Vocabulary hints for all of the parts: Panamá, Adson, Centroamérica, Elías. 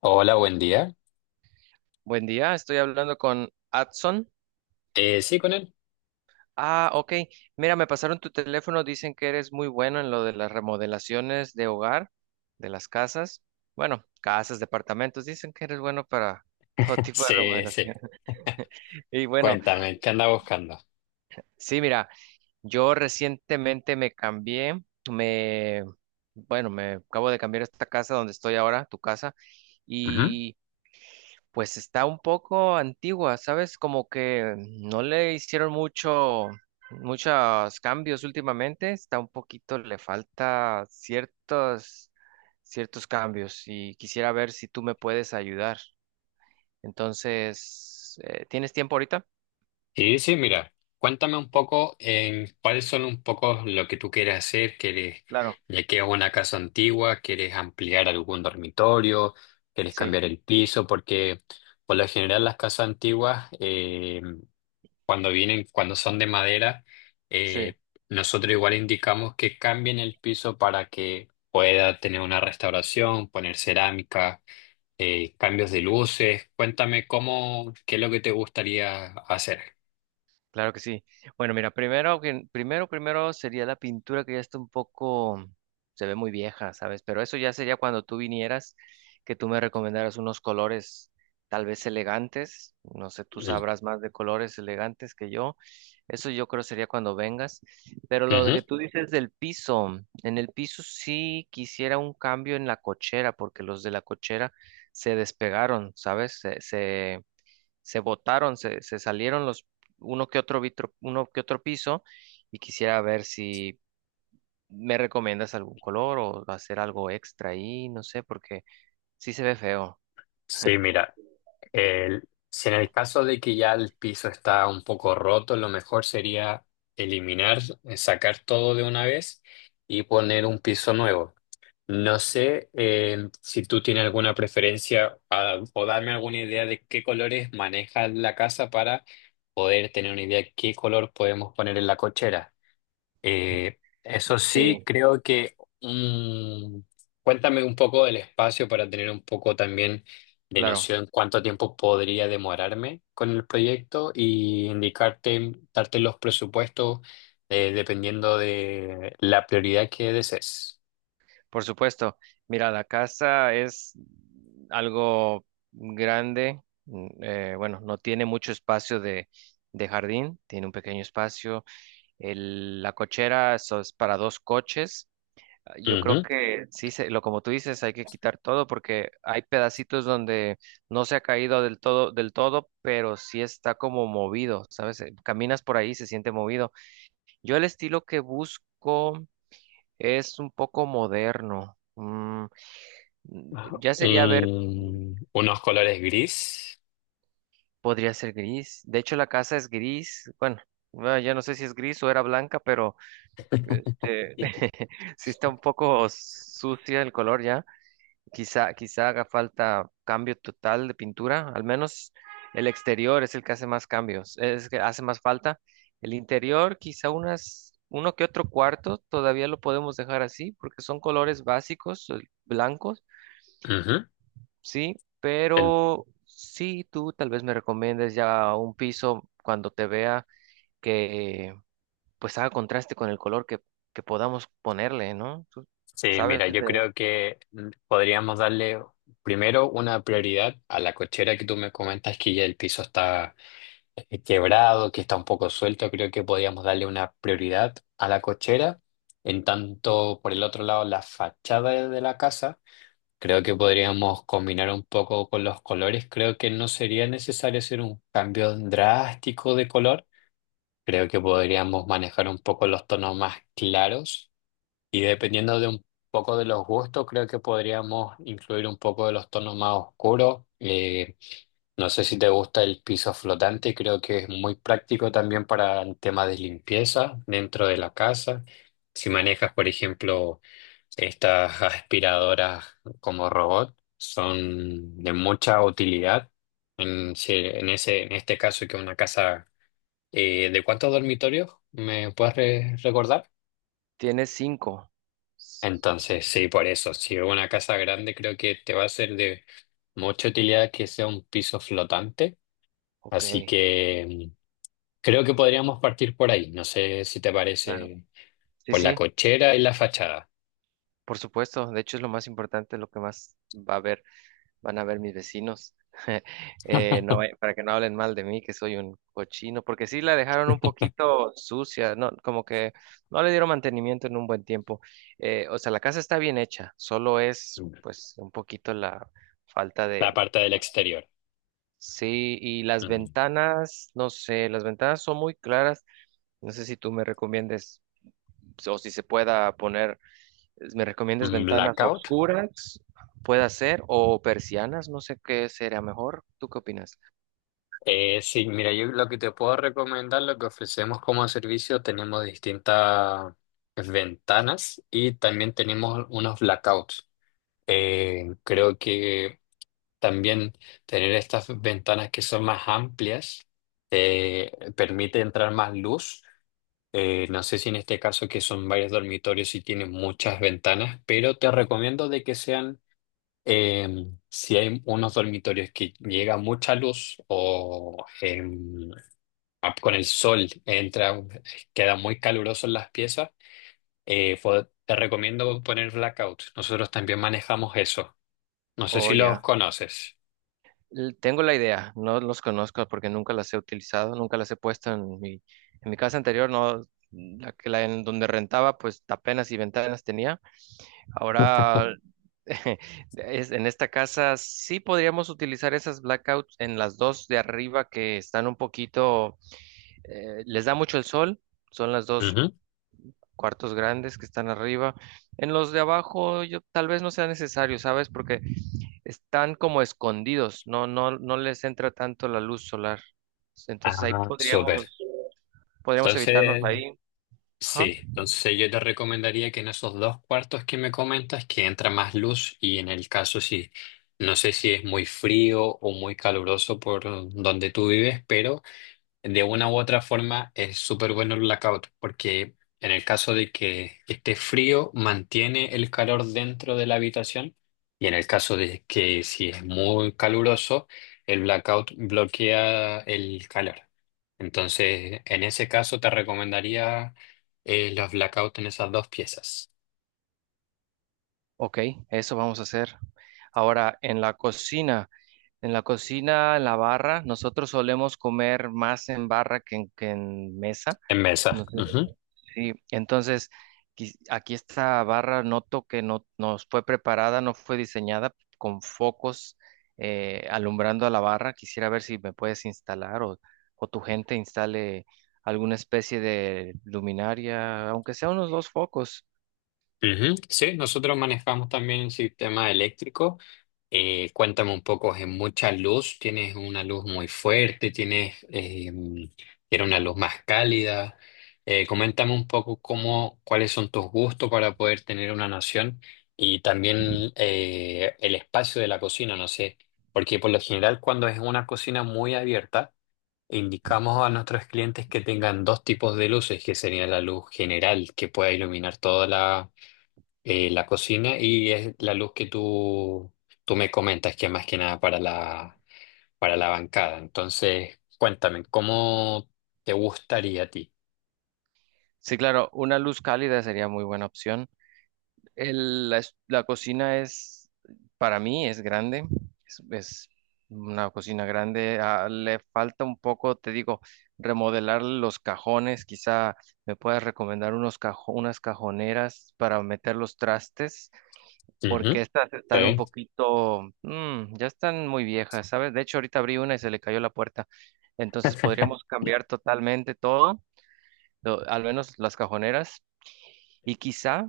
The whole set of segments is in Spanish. Hola, buen día. Buen día, estoy hablando con Adson. Sí, con él. Ah, ok. Mira, me pasaron tu teléfono, dicen que eres muy bueno en lo de las remodelaciones de hogar, de las casas. Bueno, casas, departamentos, dicen que eres bueno para todo tipo de Sí, sí. remodelación. Y bueno, Cuéntame, ¿qué anda buscando? sí, mira, yo recientemente me cambié, me, bueno, me acabo de cambiar a esta casa donde estoy ahora, tu casa, Ujú. y pues está un poco antigua, ¿sabes? Como que no le hicieron mucho, muchos cambios últimamente. Está un poquito, le falta ciertos, ciertos cambios y quisiera ver si tú me puedes ayudar. Entonces, ¿tienes tiempo ahorita? Sí, sí, mira, cuéntame un poco en cuáles son un poco lo que tú quieres hacer. Claro. Ya que es una casa antigua, ¿quieres ampliar algún dormitorio? ¿Quieres Sí, cambiar el piso? Porque por lo general las casas antiguas, cuando vienen, cuando son de madera, sí. eh, nosotros igual indicamos que cambien el piso para que pueda tener una restauración, poner cerámica, cambios de luces. Cuéntame cómo, qué es lo que te gustaría hacer. Claro que sí. Bueno, mira, primero, primero, primero sería la pintura que ya está un poco, se ve muy vieja, ¿sabes? Pero eso ya sería cuando tú vinieras, que tú me recomendaras unos colores tal vez elegantes. No sé, tú Mm, sabrás más de colores elegantes que yo. Eso yo creo sería cuando vengas. Pero lo ujú. que tú dices del piso, en el piso sí quisiera un cambio en la cochera, porque los de la cochera se despegaron, ¿sabes? Se se botaron, se salieron los uno que otro vitro, uno que otro piso y quisiera ver si me recomiendas algún color o hacer algo extra ahí, no sé, porque sí se ve feo. Sí, mira, si en el caso de que ya el piso está un poco roto, lo mejor sería eliminar, sacar todo de una vez y poner un piso nuevo. No sé si tú tienes alguna preferencia, ah, o darme alguna idea de qué colores maneja la casa para poder tener una idea de qué color podemos poner en la cochera. Eso sí, Sí, creo que... Mm, cuéntame un poco del espacio para tener un poco también de claro, noción cuánto tiempo podría demorarme con el proyecto y indicarte, darte los presupuestos, dependiendo de la prioridad que desees. por supuesto. Mira, la casa es algo grande, bueno, no tiene mucho espacio de jardín, tiene un pequeño espacio. La cochera eso es para dos coches. Yo creo Ujú. que sí, lo como tú dices, hay que quitar todo porque hay pedacitos donde no se ha caído del todo, pero sí está como movido, ¿sabes? Caminas por ahí, y se siente movido. Yo el estilo que busco es un poco moderno. Ya sería ver, Unos colores gris. podría ser gris. De hecho, la casa es gris. Bueno, bueno, ya no sé si es gris o era blanca, pero este, sí está un poco sucia el color ya. Quizá, quizá haga falta cambio total de pintura, al menos el exterior es el que hace más cambios, es que hace más falta. El interior, quizá unas, uno que otro cuarto, todavía lo podemos dejar así, porque son colores básicos, blancos, Ujú. sí, pero sí, tú tal vez me recomiendes ya un piso cuando te vea que pues haga contraste con el color que podamos ponerle, ¿no? Tú Sí, sabes mira, yo de, creo que mm, podríamos darle primero una prioridad a la cochera que tú me comentas que ya el piso está quebrado, que está un poco suelto. Creo que podríamos darle una prioridad a la cochera. En tanto, por el otro lado, la fachada de la casa, creo que podríamos combinar un poco con los colores. Creo que no sería necesario hacer un cambio drástico de color. Creo que podríamos manejar un poco los tonos más claros. Y dependiendo de un poco de los gustos, creo que podríamos incluir un poco de los tonos más oscuros. No sé si te gusta el piso flotante, creo que es muy práctico también para el tema de limpieza dentro de la casa. Si manejas, por ejemplo, estas aspiradoras como robot, son de mucha utilidad. En, si- en ese, en este caso, que una casa ¿de cuántos dormitorios me puedes recordar? tienes cinco. S- Entonces, sí, por eso, si es una casa grande, creo que te va a ser de mucha utilidad que sea un piso flotante. Ok. Así que mm, creo que podríamos partir por ahí. No sé si te Claro. parece Sí, por la sí, cochera y la fachada. por supuesto. De hecho, es lo más importante, lo que más va a ver, van a ver mis vecinos. No, vaya- para que no hablen mal de mí, que soy un cochino, porque sí la dejaron un poquito sucia, no, como que no le dieron mantenimiento en un buen tiempo. O sea, la casa está bien hecha, solo es Mm, pues un poquito la falta de... la parte del exterior. Sí, y las Ujú. ventanas, no sé, las ventanas son muy claras. No sé si tú me recomiendes o si se pueda poner. ¿Me recomiendas Mm, ventanas blackout. oscuras? Puede ser, o persianas, no sé qué sería mejor. ¿Tú qué opinas? Sí, mira, yo lo que te puedo recomendar, lo que ofrecemos como servicio, tenemos distintas ventanas y también tenemos unos blackouts. Creo que también tener estas ventanas que son más amplias permite entrar más luz. No sé si en este caso que son varios dormitorios y tienen muchas ventanas, pero te recomiendo de que sean, eh, si hay unos dormitorios que llega mucha luz o con el sol entra, queda muy caluroso en las piezas, te recomiendo poner blackout. Nosotros también manejamos eso. No sé Oh, si los ya. conoces. L- Tengo la idea, no los conozco porque nunca las he utilizado, nunca las he puesto en mi casa anterior, no, la que la en donde rentaba, pues apenas y ventanas tenía. Ahora en esta casa sí podríamos utilizar esas blackouts en las dos de arriba que están un poquito, les da mucho el sol, son las dos cuartos grandes que están arriba. En los de abajo, yo tal vez no sea necesario, ¿sabes? Porque están como escondidos, no, no, no les entra tanto la luz solar. Entonces ahí Ah, súper. podríamos, podríamos evitarnos Entonces, ahí. Ajá. sí, entonces yo te recomendaría que en esos dos cuartos que me comentas, que entra más luz y en el caso si, no sé si es muy frío o muy caluroso por donde tú vives, pero de una u otra forma es súper bueno el blackout, porque en el caso de que esté frío, mantiene el calor dentro de la habitación y en el caso de que si es muy caluroso, el blackout bloquea el calor. Entonces, en ese caso te recomendaría los blackouts en esas dos piezas. Ok, eso vamos a hacer. Ahora, en la cocina, en la cocina, en la barra, nosotros solemos comer más en barra que que en mesa. En mesa. No sé. Sí, entonces quis- aquí esta barra noto que no nos fue preparada, no fue diseñada con focos alumbrando a la barra. Quisiera ver si me puedes instalar o tu gente instale alguna especie de luminaria, aunque sea unos dos focos. Ujú. Sí, nosotros manejamos también el sistema eléctrico. Cuéntame un poco, ¿es mucha luz? ¿Tienes una luz muy fuerte? ¿Tienes ¿quieres una luz más cálida? Coméntame un poco cómo, cuáles son tus gustos para poder tener una noción y también el espacio de la cocina, no sé, porque por lo general cuando es una cocina muy abierta, indicamos a nuestros clientes que tengan dos tipos de luces, que sería la luz general que pueda iluminar toda la la cocina y es la luz que tú me comentas, que es más que nada para para la bancada. Entonces, cuéntame, ¿cómo te gustaría a ti? Sí, claro, una luz cálida sería muy buena opción. La cocina es, para mí, es grande. Es una cocina grande. Ah, le falta un poco, te digo, remodelar los cajones. Quizá me puedas recomendar unas cajoneras para meter los trastes, Ujú. porque estas Sí, están un poquito, ya están muy viejas, ¿sabes? De hecho, ahorita abrí una y se le cayó la puerta. Entonces podríamos cambiar totalmente todo, lo- al menos las cajoneras. Y quizá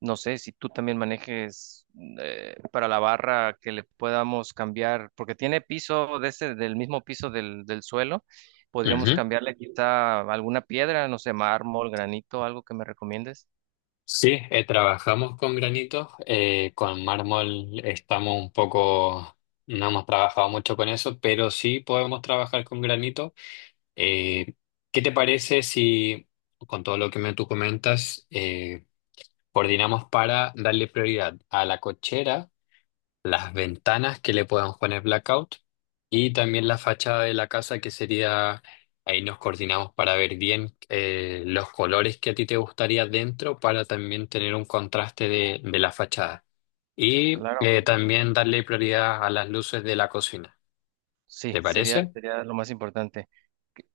no sé si tú también manejes para la barra que le podamos cambiar, porque tiene piso de ese, del mismo piso del, del suelo. Podríamos ujú. cambiarle quizá alguna piedra, no sé, mármol, granito, algo que me recomiendes. Sí, trabajamos con granitos, con mármol estamos un poco, no hemos trabajado mucho con eso, pero sí podemos trabajar con granito. Eh, ¿Qué te parece si, con todo lo que me tú comentas, coordinamos para darle prioridad a la cochera, las ventanas que le puedan poner blackout y también la fachada de la casa que sería, ahí nos coordinamos para ver bien los colores que a ti te gustaría dentro para también tener un contraste de la fachada. Y Claro. También darle prioridad a las luces de la cocina. Sí, ¿Te sería, parece? sería lo más importante.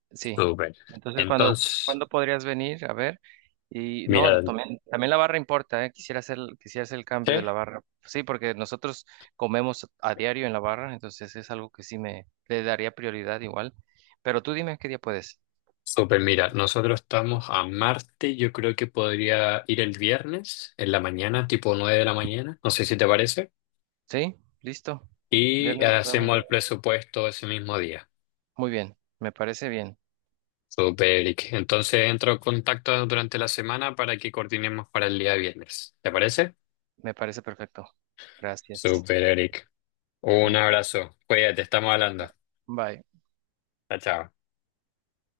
Sí. Súper. Entonces, cuando Entonces, ¿cuándo podrías venir? A ver. Y no, mira, también también, la barra importa, ¿eh? Quisiera hacer el ¿sí? cambio de la barra. Sí, porque nosotros comemos a diario en la barra, entonces es algo que sí me le daría prioridad igual. Pero tú dime qué día puedes. Súper, mira, nosotros estamos a Marte, yo creo que podría ir el viernes en la mañana, tipo 9 de la mañana, no sé si te parece, ¿Sí? ¿Listo? y Viernes nos vemos. hacemos el presupuesto ese mismo día. Muy bien, Súper, Eric. Entonces entro en contacto durante la semana para que coordinemos para el día viernes. ¿Te parece? me parece perfecto. Gracias. Súper, Eric. Un abrazo. Cuídate, estamos hablando. Bye. Chao, chao.